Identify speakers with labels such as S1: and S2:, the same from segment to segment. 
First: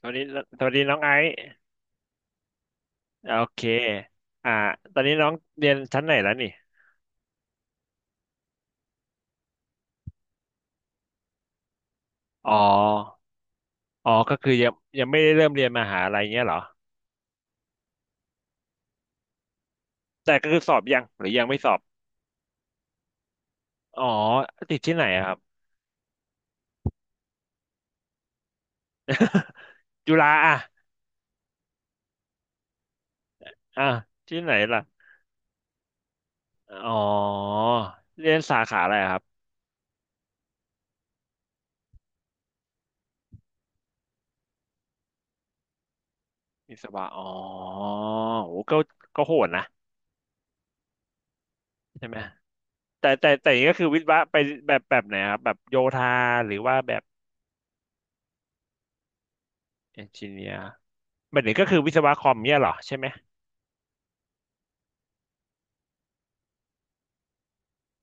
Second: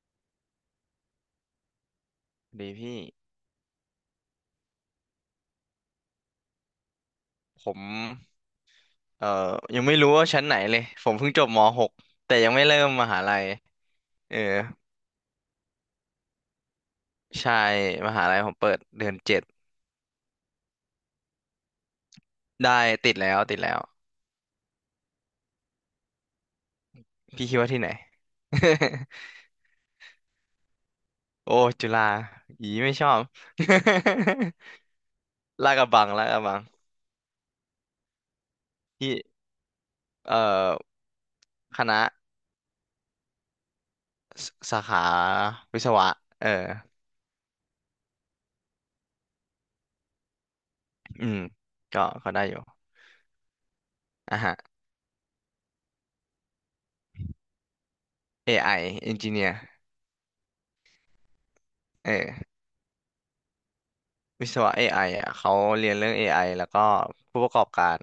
S1: สวัสดีสวัสดีน้องไอซ์
S2: ดีพี่
S1: โอเคอ่าตอนนี้น้องเรียนชั้นไหนแล้วนี่
S2: ผมเอ่อยังไม่รู้ว่าชั้นไหนเลยผมเพิ่งจบม .6 แต่ยั
S1: อ๋
S2: ง
S1: อ
S2: ไม่เริ่มมหาลัย
S1: อ๋อ
S2: เอ
S1: ก็
S2: อ
S1: คือยังไม่ได้เริ่มเรียนมหาลัยเงี้ยเหรอ
S2: ใช่มหาลัยผมเปิดเดือน7
S1: แต่ก็คือสอบยังหรือยังไม่สอบ
S2: ได้ติดแล้วติดแล้ว
S1: อ๋อติดที่ไหนอะครับ
S2: พี่คิดว่าที่ไหน
S1: จุฬาอ่ะ
S2: โอ้จุฬาอีไม่ชอบ
S1: อ่ะที่ไหนล่ะ
S2: ลาดกระบังลาดกระบัง
S1: อ๋อเรียนสาขาอะไรอะ
S2: ที่
S1: ครับ
S2: เอ่อคณะสาขาวิศวะเออ
S1: วิศวะอ๋อโหก็โหดนะ
S2: อืมก็
S1: ใช่ไหม
S2: ก็ได้อยู่
S1: แต่อย่างนี้ก็คือวิศวะไป
S2: อ่ะฮะ
S1: แบบไหนอะครับแบบโยธาหรือว่าแบบ
S2: AI Engineer
S1: เอนจิเนียร์แบบนี้ก็คือวิศ
S2: เอ
S1: วะคอ
S2: อ
S1: มเนี่ยเหรอใช่ไหม
S2: วิศวะ AI อไออ่ะเขาเรียนเรื่อง AI แล้วก็ผู้ประกอบการ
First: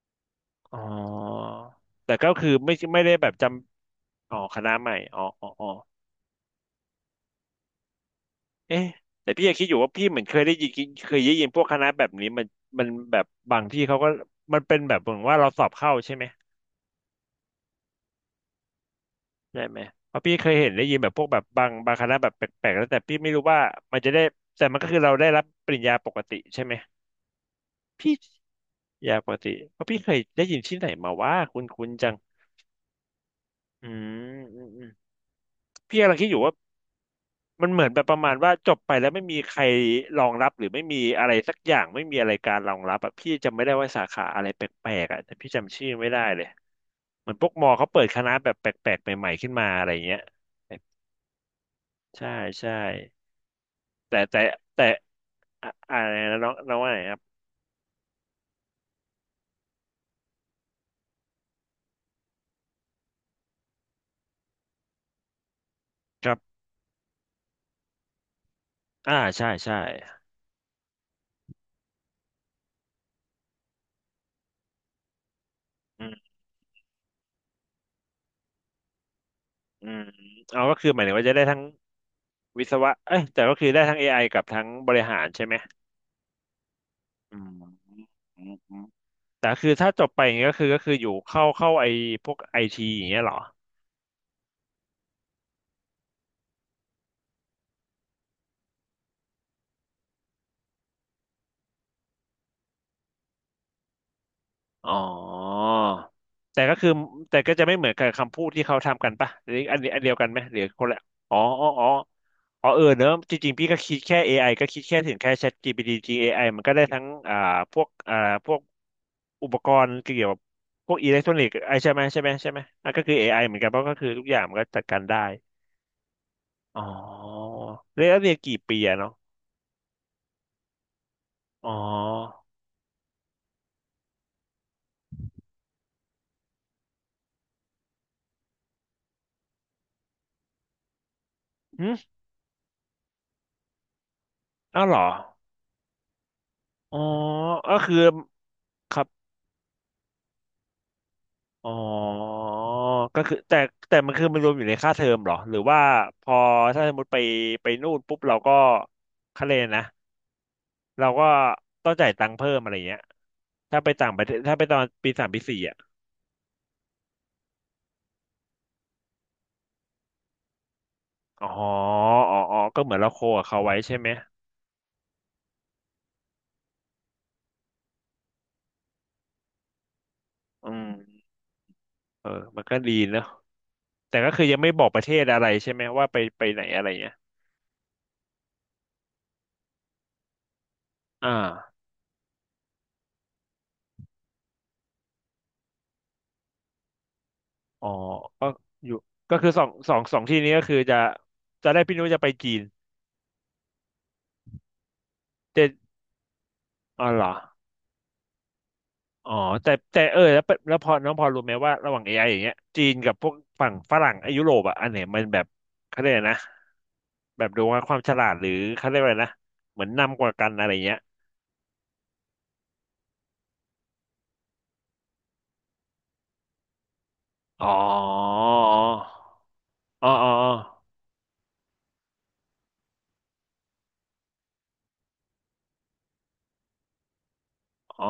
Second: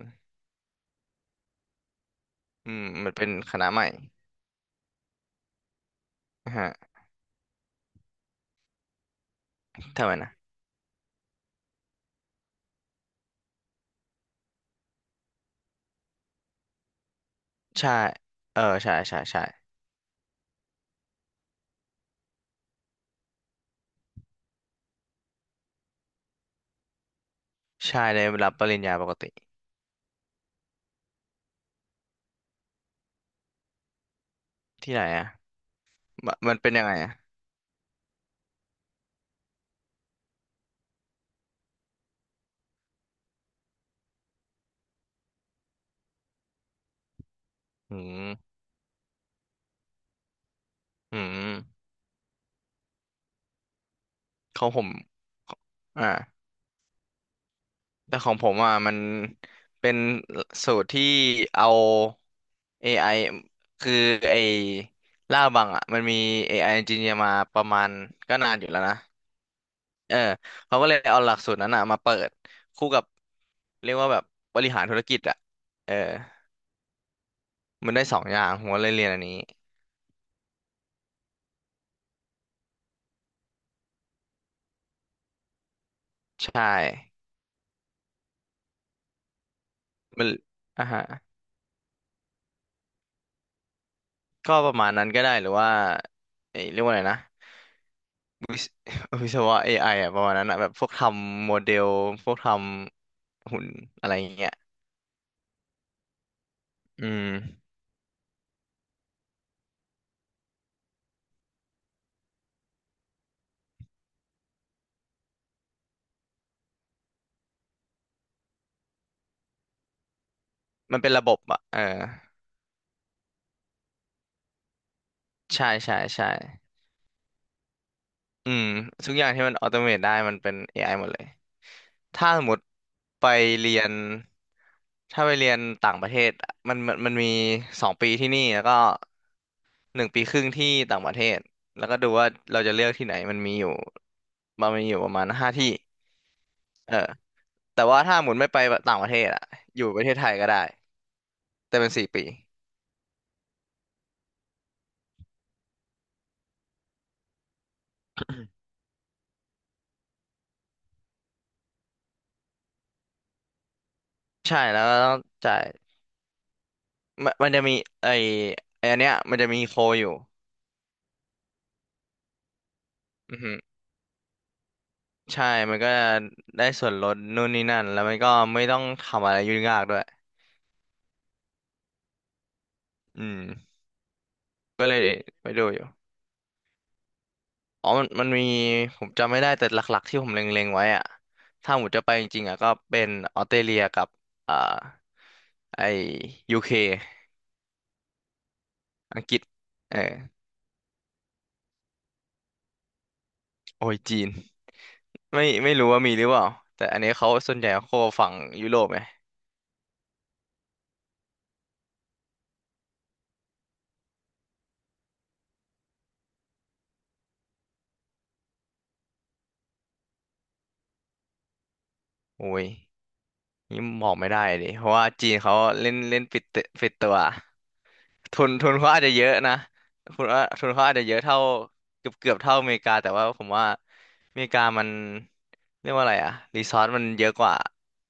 S1: อ๋อแต่ก็คือไม่
S2: มัน
S1: ได้
S2: เป็
S1: แบ
S2: น
S1: บจ
S2: คณะใหม่
S1: ำอ๋อคณะใหม่อ๋ออ๋ออ๋อ
S2: นะฮะ
S1: เอ๊ะแต่พี่ยังคิดอยู่ว่า
S2: ทำ
S1: พี่
S2: ไม
S1: เหมือน
S2: นะ
S1: เคยได้ยินพวกคณะแบบนี้มันแบบบางที่เขาก็มันเป็นแบบเหมือนว่าเราสอบเข้าใช่ไหม
S2: ใช่เออใช่ใช่ใช่
S1: ใช่ไหมเพราะพี่เคยเห็นได้ยินแบบพวกแบบบางคณะแบบแปลกๆแล้วแต่พี่ไม่รู้ว่ามันจะได้แต่มันก็คือเราได้รับปริญญาปกติใช่ไหม
S2: ใช่
S1: พี่
S2: ได้รับปริญญาปก
S1: ยาป
S2: ติ
S1: กติเพราะพี่เคยได้ยินที่ไหนมาว่าคุณคุณจังอืมอืมอืม
S2: ที่ไหนอ่ะ
S1: พี่กำลังคิ
S2: ม
S1: ดอยู่ว่า
S2: มันเป็นยังไงอ่ะ
S1: มันเหมือนแบบประมาณว่าจบไปแล้วไม่มีใครรองรับหรือไม่มีอะไรสักอย่างไม่มีอะไรการรองรับอ่ะพี่จำไม่ได้ว่าสาขาอะไรแปลกๆอ่ะแต่พี่จำชื่อไม่ได้เลยเหมือนพวกมอเขา
S2: อื
S1: เปิดค
S2: ม
S1: ณะแบบแปลกๆใหม่ๆขึ้นมาอะไรเงี้ย
S2: อืม
S1: ใช่ใช่แต่แต่
S2: ของผ
S1: แต่
S2: ม
S1: อะอะ
S2: อ่า
S1: ไรนะน้องน้องว่าไงครับ
S2: แต่ของผมอ่ะมันเป็นสูตรที่เอา AI คือไอ้ล่าบังอ่ะมันมี
S1: ครับ
S2: AI engineer มาประมาณก็นานอยู่แล้วนะ
S1: อ่าใช่ใช่
S2: เออเขาก็เลยเอาหลักสูตรนั้นอ่ะมาเปิดคู่กับเรียกว่าแบบบริหารธุรกิจอ่ะเออ
S1: อืม
S2: มันได้สองอย่างผมก็เลยเรียนอันนี้
S1: อืมเอาก็คือหมายถึงว่าจะได้ทั้งวิศวะเอ้ยแต่ก็คือได้ทั้ง AI กับทั้งบริหารใช่ไหม
S2: ใช่
S1: อืม แต่คือถ้าจบไป
S2: มั
S1: อ
S2: น
S1: ย่างเงี้ยก็
S2: อ่ะ
S1: คือ
S2: ฮะ
S1: อยู่เข้าไอพวกไอทีอย่างเงี้ยเหรอ
S2: ก็ประมาณนั้นก็ได้หรือว่าเอ้ยเรียกว่าอะไรนะ วิศวะ AI อไออ่ะประมาณนั้นอ่ะแบบพวกทำโมเดลพวกทำหุ่นอะไรอย่างเงี้ย
S1: อ๋อแต่ก็คือ
S2: อื
S1: แต่ก็
S2: ม
S1: จะไม่เหมือนกับคำพูดที่เขาทำกันปะหรืออันเดียวกันไหมหรือคนละอ๋ออ๋ออ๋ออ๋อเออเนอะจริงๆพี่ก็คิดแค่เอไ i ก็คิดแค่ถึงแค่ ChatGPT AI มันก็ได้ทั้งพวกพวกอุปกรณ์เกี่ยวกับพว
S2: มั
S1: ก
S2: นเป็
S1: อิ
S2: น
S1: เล็ก
S2: ระ
S1: ท
S2: บ
S1: รอ
S2: บ
S1: นิกส์
S2: อ่ะ
S1: ไอ
S2: เออ
S1: ใช่ไหมอ่ะก็คือเอไ i เหมือนกันเพราะก็คือทุกอย่างมันก็จัดการได้
S2: ใช่ใช่ใช่
S1: อ๋อเรียน
S2: อื
S1: กี่
S2: ม
S1: ปีอะ
S2: ทุ
S1: เนาะ
S2: กอย่างที่มันออโตเมตได้มันเป็น AI หมดเลย
S1: อ๋อ
S2: ถ้าสมมติไปเรียนถ้าไปเรียนต่างประเทศอะมันมี2 ปีที่นี่แล้วก็1 ปีครึ่งที่ต่างประเทศแล้วก็ดูว่าเราจะเลือกที่ไหนมันมีอยู่มัน
S1: อ้า
S2: มี
S1: ว
S2: อ
S1: เหร
S2: ยู่
S1: อ
S2: ประมาณ5 ที่เอ
S1: อ๋
S2: อ
S1: อก็
S2: แต่
S1: คือ
S2: ว่าถ้าหมุนไม่ไป
S1: ค
S2: ต่าง
S1: รั
S2: ป
S1: บ
S2: ระเทศอะอยู่ประเทศไทยก็ได้
S1: อ๋อ
S2: แต่เป็น4 ปี
S1: ก็คือแต่มันคือมันรวมอยู่ในค่าเทอมเหรอหรือว่าพอถ้าสมมติไปนู่นปุ๊บเราก็คะเลนนะเราก็ต้องจ่ายตังค์เพิ่มอะไรเงี้ยถ้าไปต่างประเทศถ้า
S2: ใช่
S1: ไปตอ
S2: แล้ว
S1: น
S2: ก็ต้
S1: ปี
S2: อง
S1: สามปี
S2: จ่า
S1: สี่
S2: ย
S1: อ่ะ
S2: มันมันจะมีไอไออันเนี้ยมันจะมีโคอยู่
S1: อ๋ออ๋ออ๋อก็เหมือนเราโค
S2: อือ
S1: กับ
S2: ฮึ
S1: เขาไว้ใช่ไหม
S2: ใช่มันก็ได้ส่วนลดนู่นนี่นั่นแล้วมันก็ไม่ต้องทำอะไรยุ่งยากด้วย
S1: อืมเออมันก็ดีเน
S2: อื
S1: อะ
S2: ม
S1: แต่ก็คือยังไม่บ
S2: ก็
S1: อก
S2: เล
S1: ป
S2: ย
S1: ระเทศอะไร
S2: ไปดู
S1: ใช่
S2: อ
S1: ไหม
S2: ยู่
S1: ว่าไปไหนอะไรเงี้ย
S2: อ๋อมันมันมีผมจำไม่ได้แต่หลักๆที่ผมเล็งๆไว้อะ
S1: อ่
S2: ถ้าผ
S1: า
S2: มจะไปจริงๆอะก็เป็นออสเตรเลียกับ อ่าไอยูเค
S1: อ๋อก็อยู่
S2: อังก
S1: ก็
S2: ฤษ
S1: คือ
S2: เออ
S1: สองที่นี้ก็คือจะได้พี่นุ้ยจะไปจีน
S2: โอ้ยจีนไม่
S1: แต่
S2: ไม่รู้ว่ามีหรือเปล่า แต่อัน
S1: อ๋อ
S2: นี้
S1: เหรอ
S2: เขาส่วนใหญ่เขาโคฝั่งยุโรปไง
S1: อ๋อแต่แต่เออแล้วเป็นแล้วพอน้องพอรู้ไหมว่าระหว่าง AI อไออย่างเงี้ยจีนกับพวกฝั่งฝรั่งไอ้ยุโรปอ่ะอันไหนมันแบบเขาเรียกอะไรนะแบบดูว่าความฉลาดหรือเขาเรียกว่าอะไรนะเหมือนนำกว่ากันอะไรเงี้ย
S2: โอ้ยนี่บอกไม่ได้เลยเพราะว่าจีนเขาเล่นเล่นปิดตัว
S1: อ๋อ
S2: ทุนเขาอาจจะเยอะนะ
S1: อ๋อ
S2: ทุน
S1: อ๋อ
S2: ว่าทุนเขาอาจจะเยอะเท่าเกือบเท่าอเมริกาแต่ว่าผมว่าอเมริกามันเรียกว่าอะไรอะรีซอสมันเยอะกว่า
S1: อ๋อ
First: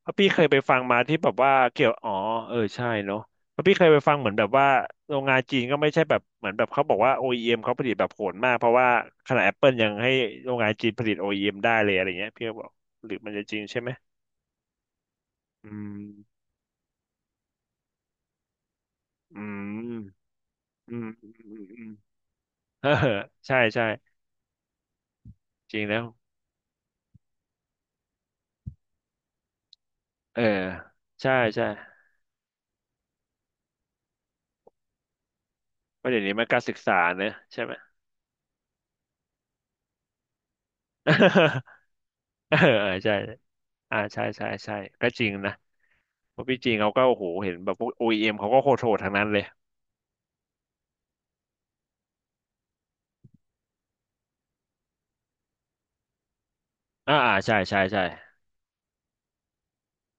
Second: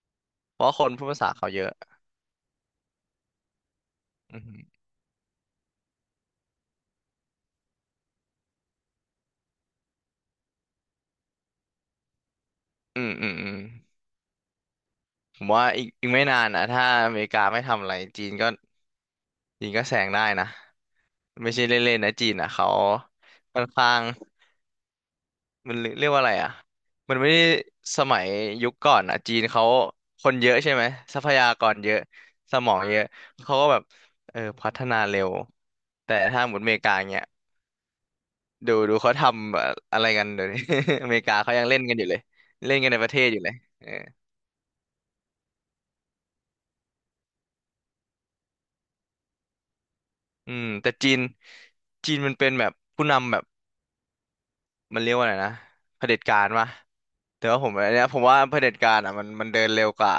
S1: เพราะพี่เคยไป
S2: เพราะ
S1: ฟั
S2: ค
S1: ง
S2: น
S1: มา
S2: พูด
S1: ที่
S2: ภาษา
S1: แบบ
S2: เขา
S1: ว่า
S2: เยอะ
S1: เกี่ยวอ๋อเออใช่เนาะเพราะพี่เคยไปฟังเหมือน
S2: อื
S1: แบบว่า
S2: ม
S1: โรงงานจีนก็ไม่ใช่แบบเหมือนแบบเขาบอกว่า OEM เอ็มเขาผลิตแบบโหดมากเพราะว่าขนาด Apple ยังให้โรงงานจีนผลิต OEM ได้เลยอะไรเงี้ยพี่ก็บอก
S2: อื
S1: ห
S2: ม
S1: รือ
S2: อื
S1: มั
S2: ม
S1: นจะ
S2: อื
S1: จ
S2: ม
S1: ริงใช่ไหม
S2: ผมว่า
S1: อื
S2: อีก
S1: ม
S2: อีกไม่นานนะถ้าอเมริกาไม่ทำอะไรจีนก็
S1: อืม
S2: แซงได้นะ
S1: อืมอืม
S2: ไม่
S1: อืม
S2: ใช่
S1: อืม
S2: เล่นๆนะจีนอ่ะเขา
S1: เออใช่
S2: ค่อน
S1: ใช่
S2: ข้าง มั
S1: จ
S2: น
S1: ริง
S2: เรี
S1: แล้
S2: เรี
S1: ว
S2: ยกว่าอะไรอ่ะมันไม่ได้สมัยยุคก่อนอ่ะจีนเขาคน
S1: เออ
S2: เยอะใช่ไหมทรัพ
S1: ใช่
S2: ยาก
S1: ใช่
S2: รเยอะสมองเยอะเขาก็แบบเออพัฒนาเร็ว
S1: เพราะ
S2: แต่
S1: เดี๋ยวนี้
S2: ถ้า
S1: มัน
S2: หม
S1: กา
S2: ด
S1: ร
S2: อ
S1: ศึ
S2: เม
S1: ก
S2: ริกา
S1: ษา
S2: เงี้
S1: เน
S2: ย
S1: อะใช่ไหม
S2: ดูเขาทำแบบอะไรกันเดี๋ยวนี้ อเมริกาเขายังเล่นกันอยู่เลย
S1: เออ
S2: เล่นกันในประ
S1: ใช่
S2: เทศอยู่เลยเออ
S1: อ่าใช่ใช่ใช่ก็จริงนะ เพราะพี่จีนเขาก็โอ้โหเห็นแบบพวก OEM เอ็มเขาก็โคตรโหดทั้งนั้นเลย
S2: อืมแต่จีนมันเป็นแบบผู้นำแบบมันเรียกว่าอะไรนะเผด็จการวะ
S1: อ่าอ่า
S2: แต่
S1: ใช่
S2: ว่าผม
S1: ใช่
S2: อัน
S1: ใช่
S2: เนี้ยผมว่าเผด็จการอ่ะมันเดินเร็วกว่า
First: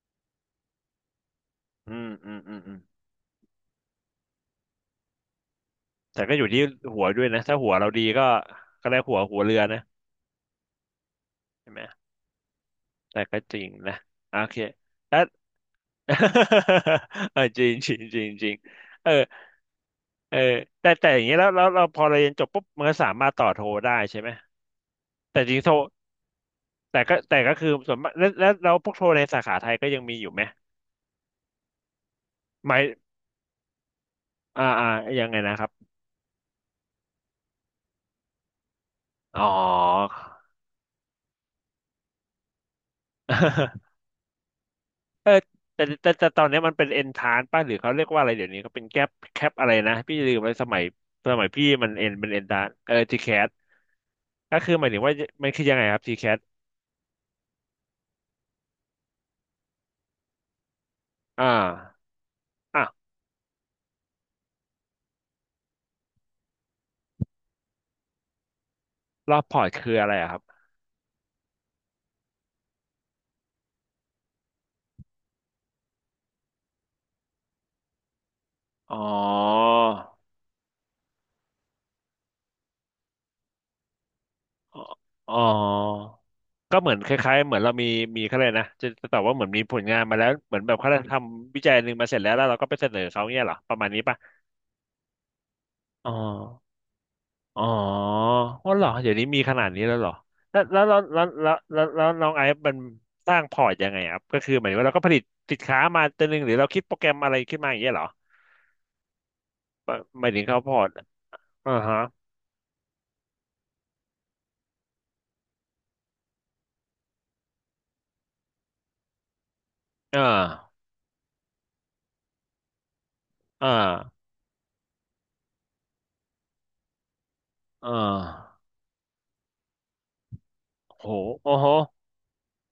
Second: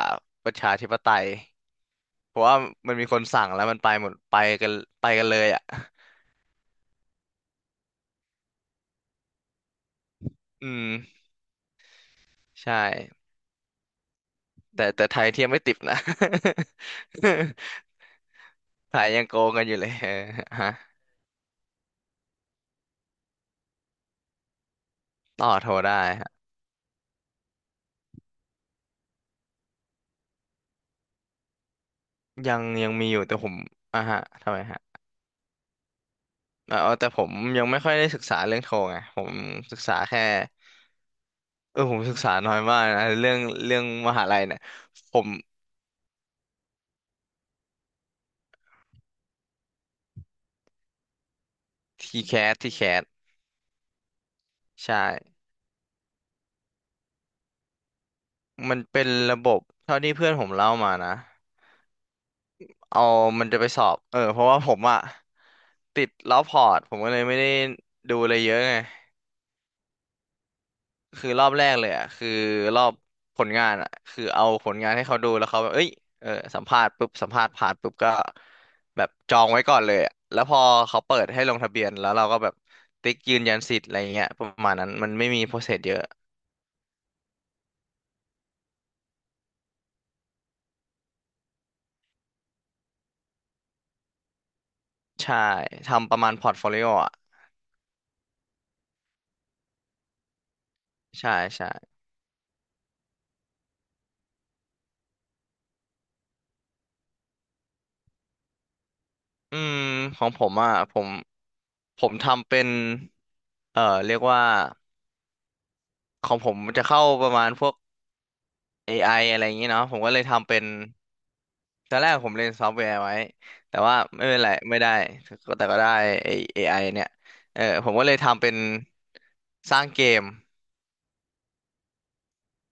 S2: ประชาธิปไตย
S1: อืมอื
S2: เพ
S1: ม
S2: ราะ
S1: อื
S2: ว่า
S1: มอืม
S2: มันมีคนสั่งแล้วมันไปหมดไปกันเลยอ่ะ
S1: แต่ก็อยู่ที่หัวด้วยนะถ้าหัวเราดีก็ก็ได้หัวเรือนะ
S2: อืม
S1: ใช่ไหม
S2: ใช่
S1: แต่ก็จริงนะโอเค
S2: แต่ไท
S1: แล้ว
S2: ยเทียมไม่ติดนะ
S1: เออจริงจริ งจริงจริง
S2: ไทย
S1: เออ
S2: ยังโกงกันอยู่เลยเออ
S1: เออ
S2: ฮะ
S1: แต่แต่อย่างนี้แล้วเราพอเราเรียนจบปุ๊บมันก็สามารถต่อโทได้ใช่ไหมแต่
S2: ต่อ
S1: จริง
S2: โท
S1: โท
S2: รได้ฮะ
S1: แต่ก็คือส่วนมากแล้วพวกโทในสาขาไทยก็ยังมีอยู่ไหม
S2: ยัง
S1: หมาย
S2: ยังมีอยู่แต่ผมอ่ะฮะทำไม
S1: อ่า
S2: ฮะ
S1: อ่ายังไงนะครับ
S2: เออแต่ผมยังไม่ค่อยได้ศึกษาเรื่องโทรไงผม
S1: อ๋อ
S2: ศึกษาแค่เออผมศึกษาน้อยมากนะเรื่องเรื่องมหาลัยเนี่ยผม
S1: เออแต่ตอนนี้มันเป็นเอนทานป่ะหรือเขาเรียกว่าอะไรเดี๋ยวนี้เขาเป็นแคปอะไรนะพี่ลืมไปสมัยสมัยพี่มันเอน
S2: ที
S1: เป็น
S2: แค
S1: เอน
S2: ส
S1: ทาน
S2: ทีแคส
S1: ทีแคสก็คือหมาย
S2: ใช่
S1: ถึงว่ามันคือยังไงครับทีแคส
S2: มันเป็นระบบเท่าที่เพื่อนผมเล่ามานะ
S1: อ่าอ่ะ
S2: เอามันจะไปสอบเออเพราะว่าผมอะติดรอบพอร์ตผมก็เลยไม่ได้ดูอะไรเยอะไง
S1: รอบพอร์ตคืออะไรอะครับ
S2: คือรอบแรกเลยอะคือรอบผลงานอะคือเอาผลงานให้เขาดูแล้วเขาแบบเอ้ยเออสัมภาษณ์ปุ๊บสัมภาษณ์ผ่านปุ๊บก็
S1: อ๋
S2: แบบจองไว้
S1: อ
S2: ก่อนเลยอะแล้วพอเขาเปิดให้ลงทะเบียนแล้วเราก็แบบติ๊กยืนยันสิทธิ์อะไรเงี้ยประมาณ
S1: อ๋อ
S2: นั้นมันไม่
S1: อ๋อ
S2: มีโปรเซสเยอะ
S1: ก็เหมือนคล้ายๆเหมือนเรามีเขาเลยกนะจะตอบว่าเหมือนมีผลงานมาแล้วเหมือนแบบเขาทำวิจัยหนึ่งมาเสร็จแล้วแล้วเราก็ไปเสนอเขาเนี่ยเหรอประมาณนี้ป่ะ
S2: ใช่
S1: อ๋อ
S2: ทำประมาณพอร์ตโฟลิโออะ
S1: อ๋ออ๋อเหรอเดี๋ยวนี้มีขนาดนี้แล้วเหรอแล้วแล้วแล้วแล้ว
S2: ใช่
S1: แล้ว
S2: ใช่
S1: แล้วแล้วน้องไอซ์มันสร้างพอร์ตยังไงครับก็คือหมายถึงว่าเราก็ผลิตสินค้ามาตัวหนึ่งหรือเราคิดโปรแกรมอะไรขึ้นมาอย่างเงี้ยเหรอ
S2: อืมข
S1: ห
S2: อ
S1: มา
S2: ง
S1: ยถึ
S2: ผ
S1: ง
S2: ม
S1: เขาพ
S2: อะ
S1: อร์ตอ่าฮะ
S2: ผมทำเป็นเอ่อเรียกว่า ของผมมันจะเข้าประมาณพวก AI อไออะไรอย่างนี้เนาะผมก็เล
S1: อ่า
S2: ยทำเป็นตอนแรกผมเรียนซอฟต์แวร์ไว้
S1: อ่า
S2: แต่ว่าไม่เป็นไรไม่ได้ก็แต่ก็ได้ไอ้ AI เนี่ยเออผ
S1: อ่
S2: มก็เลยทำเป็
S1: า
S2: นสร้างเกม
S1: โหโอ้โห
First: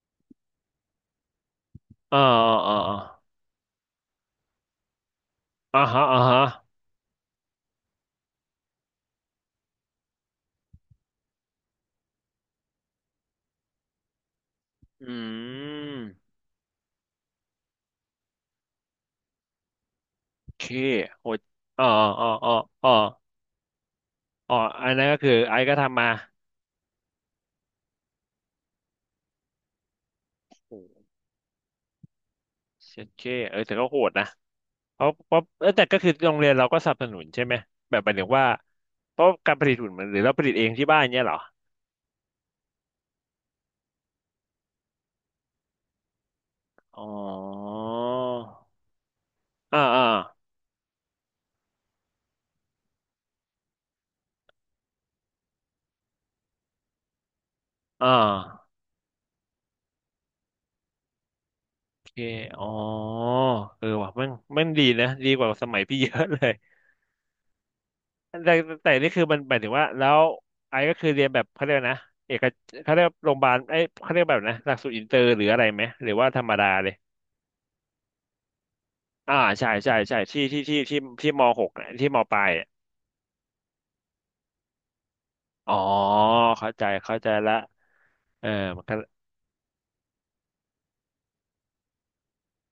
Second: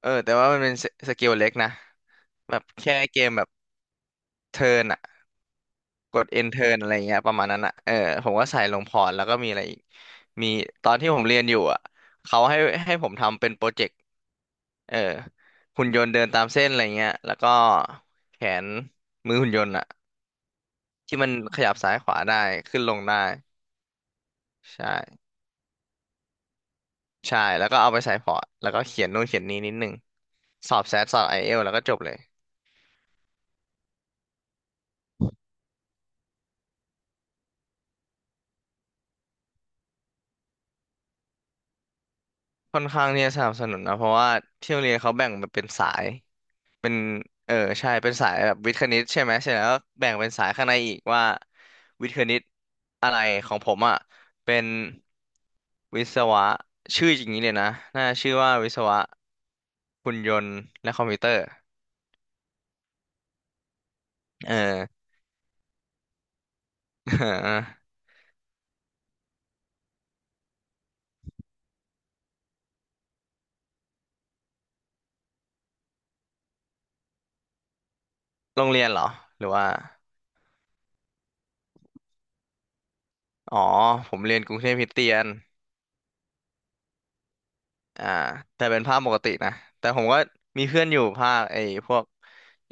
S2: เออแต่ว่ามันเป็นสเกลเล็กนะ
S1: อ่า
S2: แบบแค่เกม
S1: อ
S2: แบบเทิร์นอะ
S1: ่าฮะ
S2: ก
S1: อ่า
S2: ด
S1: ฮะ
S2: end turn อะไรอย่างเงี้ยประมาณนั้นอะเออผมก็ใส่ลงพอร์ตแล้วก็มีอะไรอีกมีตอนที่ผมเรียนอยู่อะเขาให้ผมทำเป็นโปรเจกต์ เออ
S1: อื
S2: หุ่นยนต์เดิน
S1: ม
S2: ตามเส้นอะไรเงี้ยแล้วก็แขนมือหุ่นยนต์อะ
S1: โอเค
S2: ที่
S1: โห
S2: มันขยับ
S1: อ่า
S2: ซ้ายขวา
S1: อ่า
S2: ได้
S1: อ่า
S2: ขึ้น
S1: อ่า
S2: ลงได้
S1: อ่าอันนั้นก็
S2: ใช่
S1: คือไอซ์ก็ทำมา
S2: ใช่แล้วก็เอาไปใส่พอร์ตแล้วก็เขียนนู่นเขียนนี้นิดนึงส
S1: โอ
S2: อบแซดสอบไอเอลแล้วก็จบเลย
S1: เชดเคเออแต่ก็โหดนะ เพราะเอ้ยแต่ก็คือโรงเรียนเราก็สนับสนุนใช่ไหมแบบหมายถึงว่าเพราะการผลิตหุ่นมันหรือเราผลิตเองที่บ้านเนี้ยเหรอ
S2: ค่อนข้างที่จะสนับสนุนนะเพราะว่าที่โรงเรียนเขาแบ่งมันเป็นสายเป็น
S1: อ๋อ
S2: เออใช่เป็นสายแบบวิทย์คณิตใช่ไหมเสร็จแล้วก็
S1: อ่าอ่า
S2: แบ่งเป็นสายข้างในอีกว่าวิทย์คณิตอะไรของผมอ่ะเป็นวิศวะชื่ออย่างนี้เลยนะ
S1: อ่
S2: น่าชื่อว่าวิ
S1: า
S2: ศวะ หุ่นยนต์และคอมพิวเตอร์
S1: โอเคอ๋อเออว่ะมัน
S2: เออ
S1: มันดีนะดีกว่าสมัยพี่เยอะเลย แต่แต่นี่คือมันหมายถึงว่าแล้วไอ้ก็คือเรียนแบบเขาเรียกนะเอกเขาเรียกโรงพยาบาลไอ้ยเขาเรียกแบบนะหลักสูตรอินเตอร์หรืออะไรไหมหรือว่าธรรมดาเลย
S2: โรงเรียนเหรอหรือว่า
S1: ใช่ใช่ที่ที่มหกอะที่มปลายอะ
S2: อ๋อผมเรียนกรุงเทพคริสเตียน
S1: อ๋อเข้าใจเข้าใจละ
S2: อ่า
S1: เออ
S2: แต่เป็
S1: มั
S2: น
S1: นก็
S2: ภาคปกตินะแต่ผมก็มีเพื่อนอยู่ภาคไอ้พวก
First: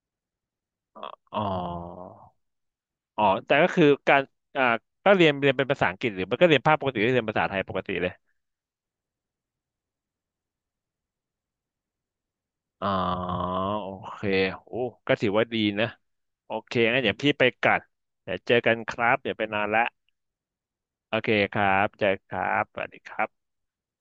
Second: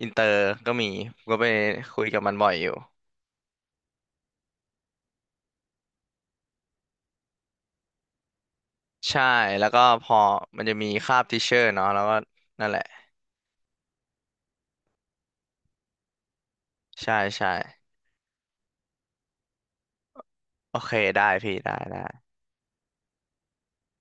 S2: อินเตอร์ก็มีผมก็
S1: อ๋อ
S2: ไปคุยกับมันบ่อยอยู่
S1: อ๋อแต่ก็คือการอ่าก็เรียนเรียนเป็นภาษาอังกฤษหรือมันก็เรียนภาคปกติหรือเรียนภาษาไทยปกติเลย
S2: ใช่แล้วก็พอมันจะมีคาบทิเชอร์เนาะแล้วก็นั่นแหละ
S1: อ๋อ โอเค โอ้ก็ถือว่าดีนะ โอเคงั้น
S2: ใช่
S1: เดี๋ยวพี่ไป
S2: ใช่
S1: กัดเดี๋ยวเจอกันครับเดี๋ยวไปนอนละ
S2: โอเค
S1: โอ
S2: ได้
S1: เค
S2: พี่
S1: ค
S2: ได้
S1: รับ
S2: ได้
S1: เจอครับสวัสดีครับ